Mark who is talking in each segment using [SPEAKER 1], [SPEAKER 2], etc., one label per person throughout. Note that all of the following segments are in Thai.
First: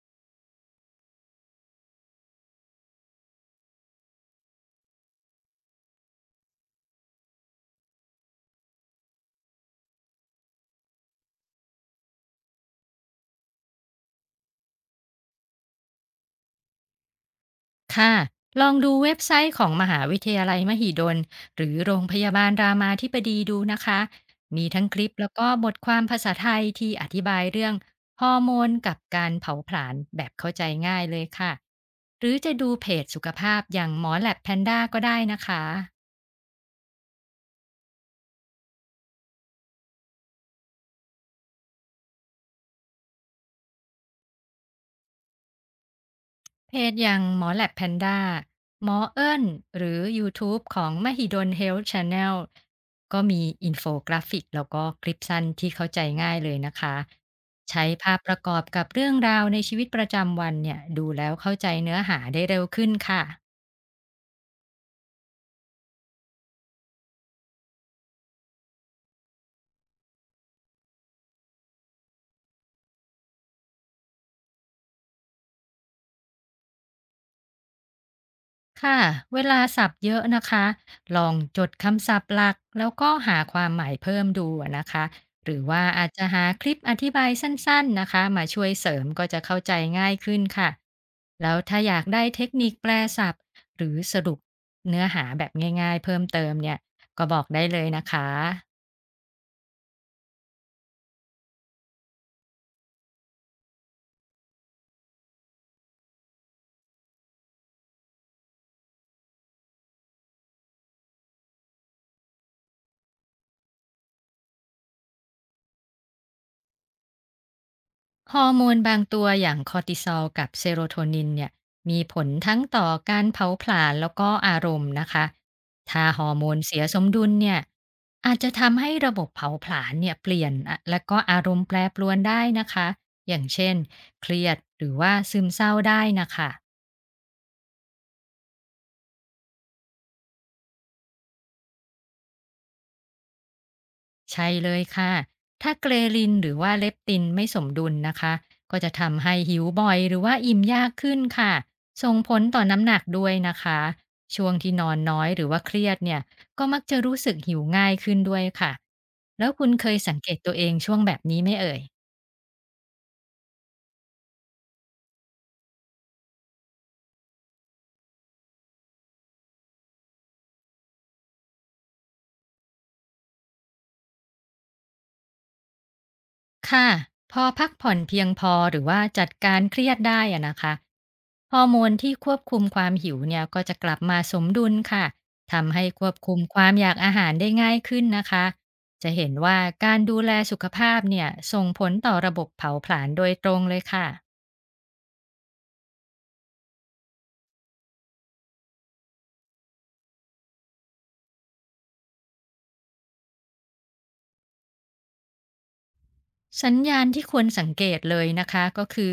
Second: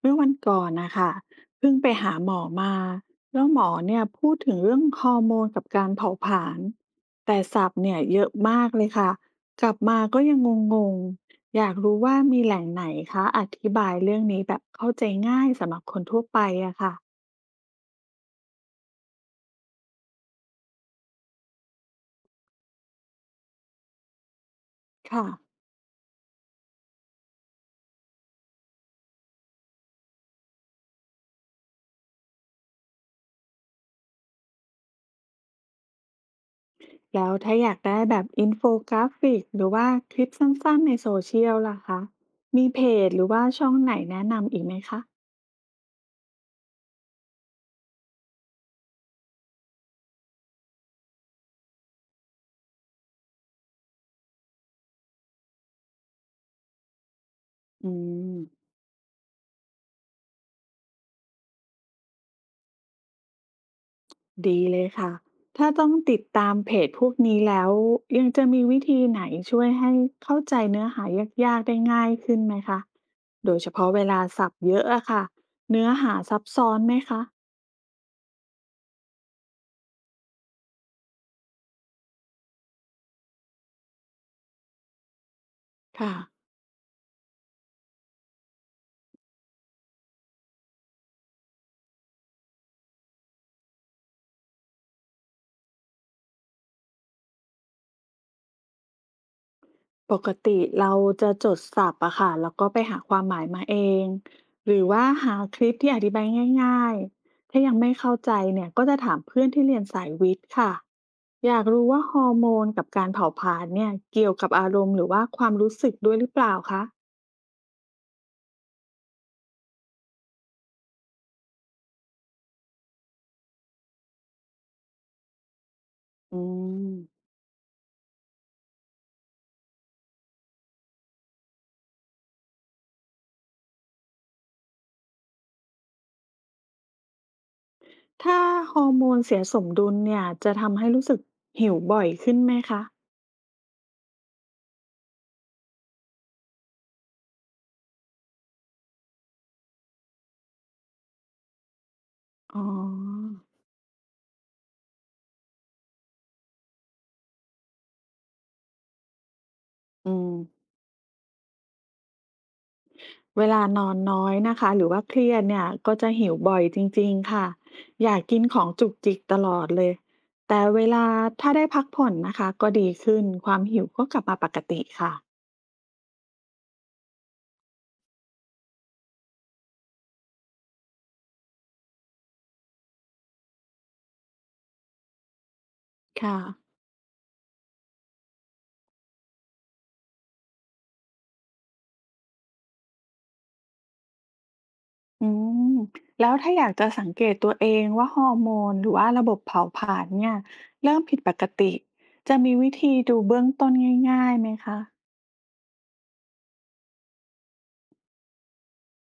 [SPEAKER 1] เมื่อวันก่อนนะคะเพิ่งไปหาหมอมาแล้วหมอเนี่ยพูดถึงเรื่องฮอร์โมนกับการเผาผลาญแต่ศัพท์เนี่ยเยอะมากเลยค่ะกลับมาก็ยังงงๆอยากรู้ว่ามีแหล่งไหนคะอธิบายเรื่องนี้แบบเข้าใจง่ายสำหรับคนทั่วไปอะค่ะ
[SPEAKER 2] ค่ะลองดูเว็บไซต์ของมหาวิทยาลัยมหิดลหรือโรงพยาบาลรามาธิบดีดูนะคะ มีทั้งคลิป
[SPEAKER 1] ค่ะ
[SPEAKER 2] แล้วก็บทความภาษาไทยที่อธิบายเรื่องฮอร์โมนกับการเผาผลาญแบบเข้าใจง่ายเลยค่ะ หรือจะดูเพจสุขภาพอย่างหมอแลบแพนด้าก็ได้นะคะ
[SPEAKER 1] แล้วถ้าอยากได้แบบอินโฟกราฟิกหรือว่าคลิปสั้นๆในโซเชียลล่ะคะมีเพจหรือว่าช่องไหนแนะนำอีกไหมคะ
[SPEAKER 2] เพจอย่างหมอแลบแพนด้าหมอเอิ้นหรือยูทูบของมหิดล Health Channel ก็มีอินโฟกราฟิกแล้วก็คลิปสั้นที่เข้าใจง่ายเลยนะคะใช้
[SPEAKER 1] อื
[SPEAKER 2] ภาพประกอบ
[SPEAKER 1] ม
[SPEAKER 2] กับเรื่องราวในชีวิตประจำวันเนี่ยดูแล้วเข้าใจเนื้อหาได้เร็วขึ้นค่ะ
[SPEAKER 1] ดีเลยค่ะ ถ้าต้องติดตามเพจพวกนี้แล้วยังจะมีวิธีไหนช่วยให้เข้าใจเนื้อหายากๆได้ง่ายขึ้นไหมคะโดยเฉพาะเวลาศัพท์เยอะอะค่ะเนื้อหาซับซ้อนไหมคะ
[SPEAKER 2] ค่ะเวลาศัพท์เยอะนะคะลองจดคำศัพท์หลักแล้วก็หาความหมายเพิ่มดูอะนะคะหรือว่าอาจ
[SPEAKER 1] ค่ะ
[SPEAKER 2] จะหาคลิปอธิบายสั้นๆนะคะมาช่วยเสริมก็จะเข้าใจง่ายขึ้นค่ะแล้วถ้าอยากได้เทคนิคแปลศัพท์หรือสรุปเนื้อหาแบบง่ายๆเพิ่มเติมเนี่ยก็บอกได้เลยนะคะ
[SPEAKER 1] ปกติเราจะจดศัพท์อะค่ะ แล้วก็ไปหาความหมายมาเอง หรือว่าหาคลิปที่อธิบายง่ายๆ ถ้ายังไม่เข้าใจเนี่ยก็จะถามเพื่อนที่เรียนสายวิทย์ค่ะ อยากรู้ว่าฮอร์โมนกับการเผาผลาญเนี่ยเกี่ยวกับอารมณ์หรือว่าความรู้สึกด้วยหรือเปล่าคะ
[SPEAKER 2] ฮอร์โมนบางตัวอย่างคอร์ติซอลกับเซโรโทนินเนี่ยมีผลทั้งต่อการเผาผลาญแล้วก็อารมณ์นะคะถ้าฮอ
[SPEAKER 1] อื
[SPEAKER 2] ร์โมนเสีย
[SPEAKER 1] ม
[SPEAKER 2] สมดุลเนี่ยอาจจะทำให้ระบบเผาผลาญเนี่ยเปลี่ยนอะและก็อารมณ์แปรปรวนได้นะคะอย่างเช่นเครียดหรือว่าซึมเศร้าได้นะคะ
[SPEAKER 1] ถ้าฮอร์โมนเสียสมดุลเนี่ยจะทำให้รู้สึกหิวบ่อยขึ้นไหมคะ
[SPEAKER 2] ใช่เลยค่ะ ถ้าเกรลินหรือว่าเลปตินไม่สมดุลนะคะ ก็จะทำให้หิวบ่อยหรือว่าอิ่มยากขึ้นค่ะ ส่งผล
[SPEAKER 1] อ๋
[SPEAKER 2] ต่อน้ำหนักด้ว
[SPEAKER 1] อ
[SPEAKER 2] ยนะคะ ช่วงที่นอนน้อยหรือว่าเครียดเนี่ย ก็มักจะรู้สึกหิวง่ายขึ้นด้วยค่ะ แล้วคุณเคย
[SPEAKER 1] อื
[SPEAKER 2] สังเก
[SPEAKER 1] ม
[SPEAKER 2] ตตัวเองช่วงแบบนี้ไหมเอ่ย
[SPEAKER 1] เวลานอนน้อยนะคะหรือว่าเครียดเนี่ยก็จะหิวบ่อยจริงๆค่ะอยากกินของจุกจิกตลอดเลยแต่เวลาถ้าได้พักผ่อนนะคะก็ดีขึ้นความหิวก็กลับมาปกติค่ะ
[SPEAKER 2] ค่ะพอพักผ่อนเพียงพอหรือว่าจัดการเครียดได้อะนะคะฮอร์โมนที่ควบคุมความหิวเนี่ยก็จะกลับมาสมดุลค่ะทำให้ควบคุ
[SPEAKER 1] ค่ะ
[SPEAKER 2] มความอยากอาหารได้ง่ายขึ้นนะคะจะเห็นว่าการดูแลสุขภาพเนี่ยส่งผลต่อระบบเผาผลาญโดยตรงเลยค่ะ
[SPEAKER 1] อืมแล้วถ้าอยากจะสังเกตตัวเองว่าฮอร์โมนหรือว่าระบบเผาผลาญเนี่ยเริ่มผิดปกติจะมีวิธีดูเบื้องต้นง่ายๆไหมคะ
[SPEAKER 2] สัญญาณที่ควรสังเกตเลยนะคะก็คือ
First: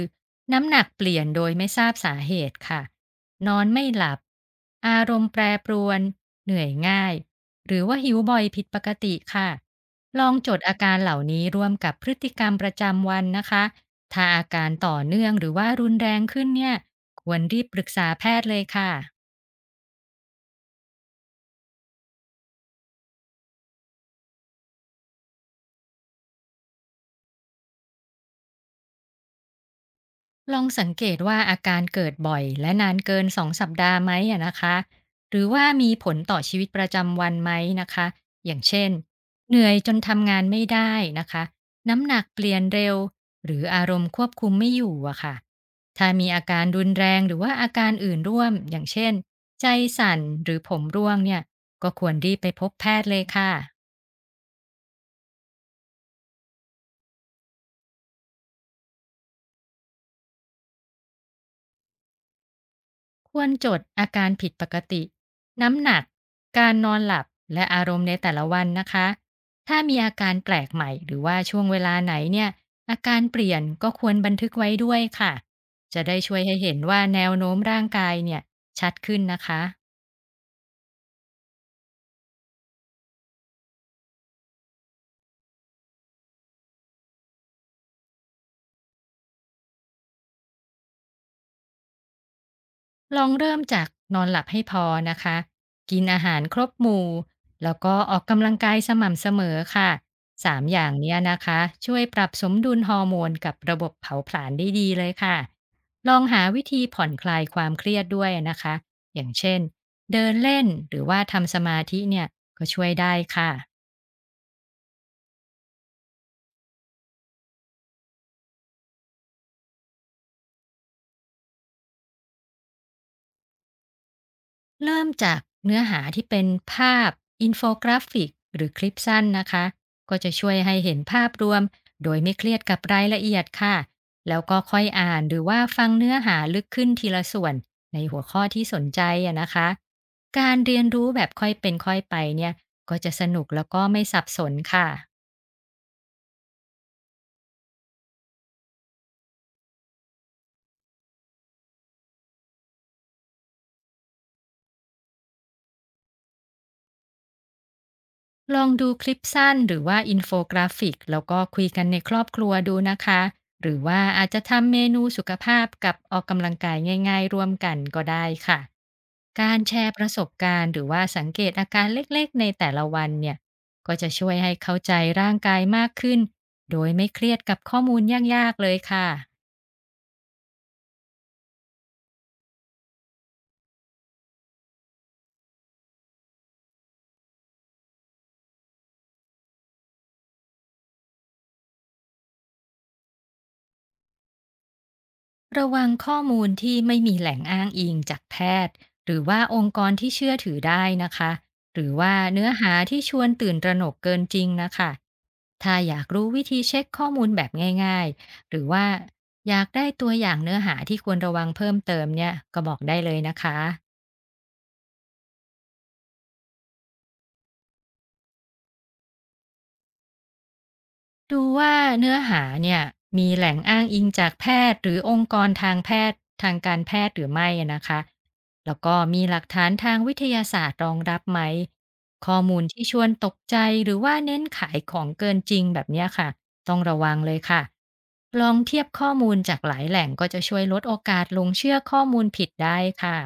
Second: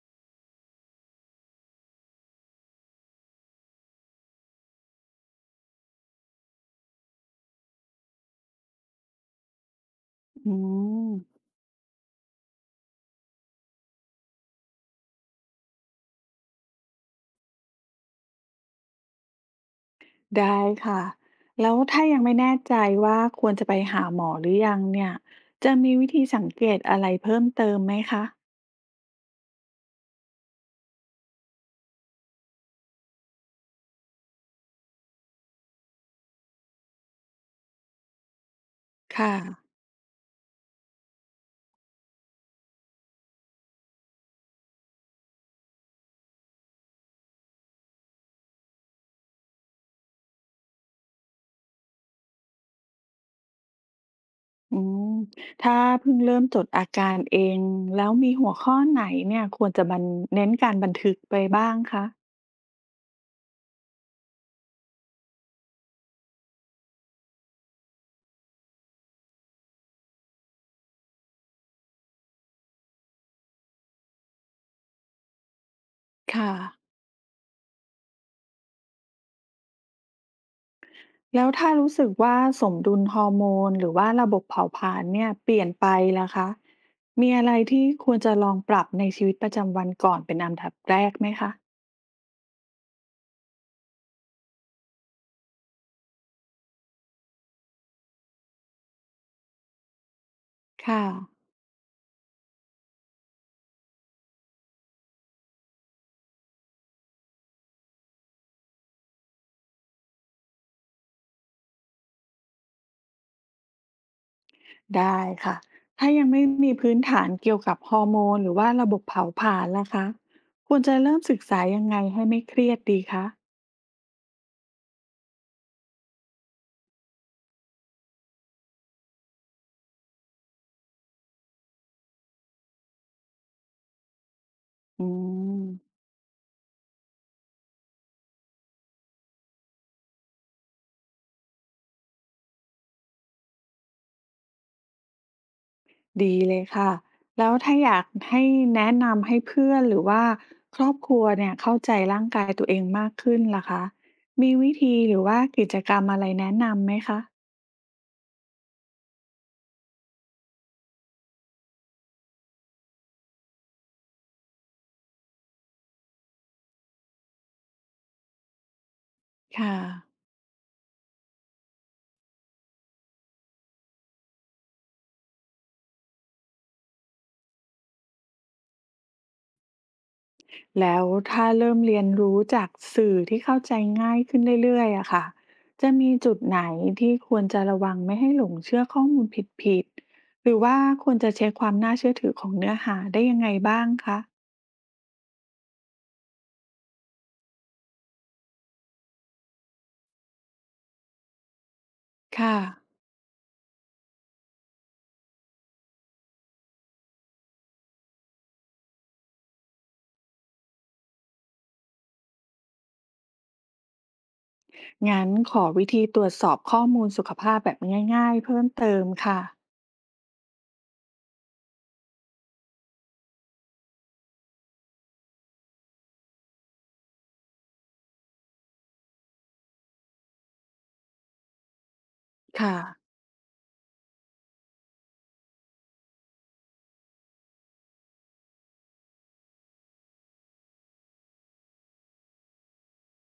[SPEAKER 2] น้ำหนักเปลี่ยนโดยไม่ทราบสาเหตุค่ะนอนไม่หลับอารมณ์แปรปรวนเหนื่อยง่ายหรือว่าหิวบ่อยผิดปกติค่ะลองจ
[SPEAKER 1] อื
[SPEAKER 2] ดอาการเหล่า
[SPEAKER 1] ม
[SPEAKER 2] นี้ร่วมกับพฤติกรรมประจำวันนะคะถ้าอาการต่อเนื่องหรือว่ารุนแรงขึ้นเนี่ยควรรีบปรึกษาแพทย์เลยค่ะ
[SPEAKER 1] ได้ค่ะแล้วถ้ายังไม่แน่ใจว่าควรจะไปหาหมอหรือยังเนี่ยจะมีวิธีสังเกตอะไรเพิ่มเติมไหมคะ
[SPEAKER 2] ลองสังเกตว่าอาการเกิดบ่อยและนานเกินสองสัปดาห์ไหมอะนะคะหรือว่ามีผลต่อชีวิตประจำวันไหมนะคะอย่างเช่น
[SPEAKER 1] ค่ะ
[SPEAKER 2] เหนื่อยจนทำงานไม่ได้นะคะน้ำหนักเปลี่ยนเร็วหรืออารมณ์ควบคุมไม่อยู่อะค่ะถ้ามีอาการรุนแรงหรือว่าอาการอื่นร่วมอย่างเช่นใจสั่นหรือผมร่วงเนี่ยก็ควรรีบไปพบแพทย์เลยค่ะ
[SPEAKER 1] อืมถ้าเพิ่งเริ่มจดอาการเองแล้วมีหัวข้อไหนเนี่ยควรจะบันเน้นการบันทึกไปบ้างคะ
[SPEAKER 2] ควรจดอาการผิดปกติน้ำหนักการนอนหลับและอารมณ์ในแต่ละวันนะคะถ้ามีอาการแปลกใหม่หรือว่าช่วงเวลาไหนเนี่ยอาการเปลี่ยนก็ควรบันทึกไว้ด้วยค่ะจะได้ช่วย
[SPEAKER 1] ค่ะ
[SPEAKER 2] ให้เห็นว่าแนวโน้มร่างกายเนี่ยชัดขึ้นนะคะ
[SPEAKER 1] แล้วถ้ารู้สึกว่าสมดุลฮอร์โมนหรือว่าระบบเผาผลาญเนี่ยเปลี่ยนไปล่ะคะมีอะไรที่ควรจะลองปรับในชีวิตประจำวันก่อนเป็นอันดับแรกไหมคะ
[SPEAKER 2] ลองเริ่มจากนอนหลับให้พอนะคะ กินอาหารครบหมู่แล้วก็ออกกำลังกายสม่ำเสมอค่ะ3อย่าง
[SPEAKER 1] ค่ะ
[SPEAKER 2] เนี้ยนะคะช่วยปรับสมดุลฮอร์โมนกับระบบเผาผลาญได้ดีเลยค่ะ ลองหาวิธีผ่อนคลายความเครียดด้วยนะคะ อย่างเช่นเดินเล่นหรือว่าทำสมาธิเนี่ยก็ช่วยได้ค่ะ
[SPEAKER 1] ได้ค่ะถ้ายังไม่มีพื้นฐานเกี่ยวกับฮอร์โมนหรือว่าระบบเผาผลาญล่ะคะควรจะเริ่มศึกษายังไงให้ไม่เครียดดีคะ
[SPEAKER 2] เริ่มจากเนื้อหาที่เป็นภาพอินโฟกราฟิกหรือคลิปสั้นนะคะก็จะช่วยให้เห็นภาพรวมโดยไม่เครียดกับรายละเอียดค่ะแล้วก็ค่อย
[SPEAKER 1] อื
[SPEAKER 2] อ่านหรือว่า
[SPEAKER 1] ม
[SPEAKER 2] ฟังเนื้อหาลึกขึ้นทีละส่วนในหัวข้อที่สนใจอะนะคะการเรียนรู้แบบค่อยเป็นค่อยไปเนี่ยก็จะสนุกแล้วก็ไม่สับสนค่ะ
[SPEAKER 1] ดีเลยค่ะแล้วถ้าอยากให้แนะนำให้เพื่อนหรือว่าครอบครัวเนี่ยเข้าใจร่างกายตัวเองมากขึ้นล่ะคะมีวิธีหรือว่ากิจกรรมอะไรแนะนำไหมคะ
[SPEAKER 2] ลองดูคลิปสั้นหรือว่าอินโฟกราฟิกแล้วก็คุยกันในครอบครัวดูนะคะหรือว่าอาจจะทำเมนูสุขภาพกับออกกำลังกายง่ายๆร่วมกันก็ได้ค่ะการแช
[SPEAKER 1] ค่ะ
[SPEAKER 2] ร์ประสบการณ์หรือว่าสังเกตอาการเล็กๆในแต่ละวันเนี่ยก็จะช่วยให้เข้าใจร่างกายมากขึ้นโดยไม่เครียดกับข้อมูลยากๆเลยค่ะ
[SPEAKER 1] แล้วถ้าเริ่มเรียนรู้จากสื่อที่เข้าใจง่ายขึ้นเรื่อยๆอะค่ะจะมีจุดไหนที่ควรจะระวังไม่ให้หลงเชื่อข้อมูลผิดๆหรือว่าควรจะเช็คความน่าเชื่อถือของเนื้อหาได้ยังไงบ้างคะ
[SPEAKER 2] ระวังข้อมูลที่ไม่มีแหล่งอ้างอิงจากแพทย์หรือว่าองค์กรที่เชื่อถือได้นะคะหรือว่าเนื้อ
[SPEAKER 1] ค่ะ
[SPEAKER 2] หาที่ชวนตื่นตระหนกเกินจริงนะคะถ้าอยากรู้วิธีเช็คข้อมูลแบบง่ายๆหรือว่าอยากได้ตัวอย่างเนื้อหาที่ควรระวังเพิ่มเติมเนี่ยก็บอกได้เลยนะคะ
[SPEAKER 1] งั้นขอวิธีตรวจสอบข้อมูลสุขภาพแบบง่ายๆเพิ่มเติมค่ะ
[SPEAKER 2] ดูว่าเนื้อหาเนี่ยมีแหล่งอ้างอิงจากแพทย์หรือองค์กรทางแพทย์ทางการแพทย์หรือไม่อะนะคะแล้วก็มีหลักฐานทางวิทยาศาสตร์รองรับไหมข้อมูล
[SPEAKER 1] ค่ะ
[SPEAKER 2] ที่ชวนตกใจหรือว่าเน้นขายของเกินจริงแบบเนี้ยค่ะต้องระวังเลยค่ะลองเทียบข้อมูลจากหลายแหล่งก็จะช่วยลดโอกาสหลงเชื่อข้อมูลผิดได้ค่ะ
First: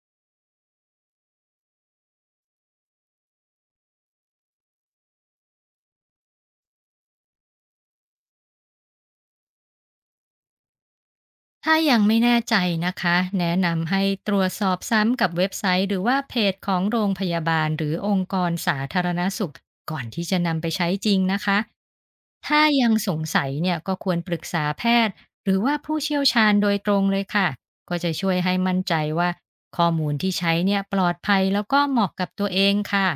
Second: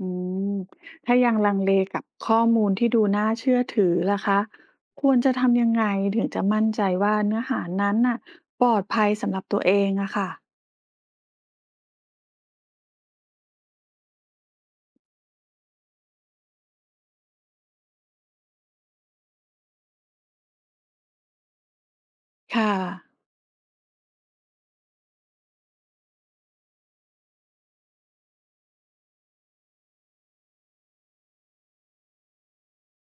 [SPEAKER 1] อืมถ้ายังลังเลกับข้อมูลที่ดูน่าเชื่อถือล่ะคะควรจะทำยังไงถึงจะมั่นใจว่าเนื้อหานั้นน่ะปลอดภัยสำหรับตัวเองอะค่ะ
[SPEAKER 2] ถ้ายังไม่แน่ใจนะคะ แนะนำให้ตรวจสอบซ้ำกับเว็บไซต์หรือว่าเพจของโรงพยาบาลหรือองค์กรสาธารณสุขก่อนที่จะนำไปใช้จริงนะคะ ถ้า
[SPEAKER 1] ค่ะ
[SPEAKER 2] ยังสงสัยเนี่ยก็ควรปรึกษาแพทย์หรือว่าผู้เชี่ยวชาญโดยตรงเลยค่ะ ก็จะช่วยให้มั่นใจว่าข้อมูลที่ใช้เนี่ยปลอดภัยแล้วก็เหมาะกับตัวเองค่ะ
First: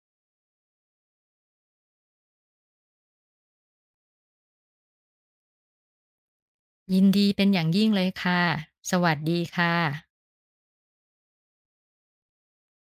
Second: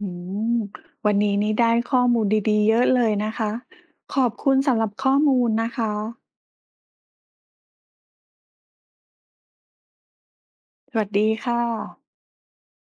[SPEAKER 1] อืมวันนี้นี่ได้ข้อมูลดีๆเยอะเลยนะคะ ขอบคุณสำหรับข้อมูลนะคะ
[SPEAKER 2] ยินดีเป็นอย่างยิ่งเลยค่ะสวัสดีค่ะ
[SPEAKER 1] สวัสดีค่ะ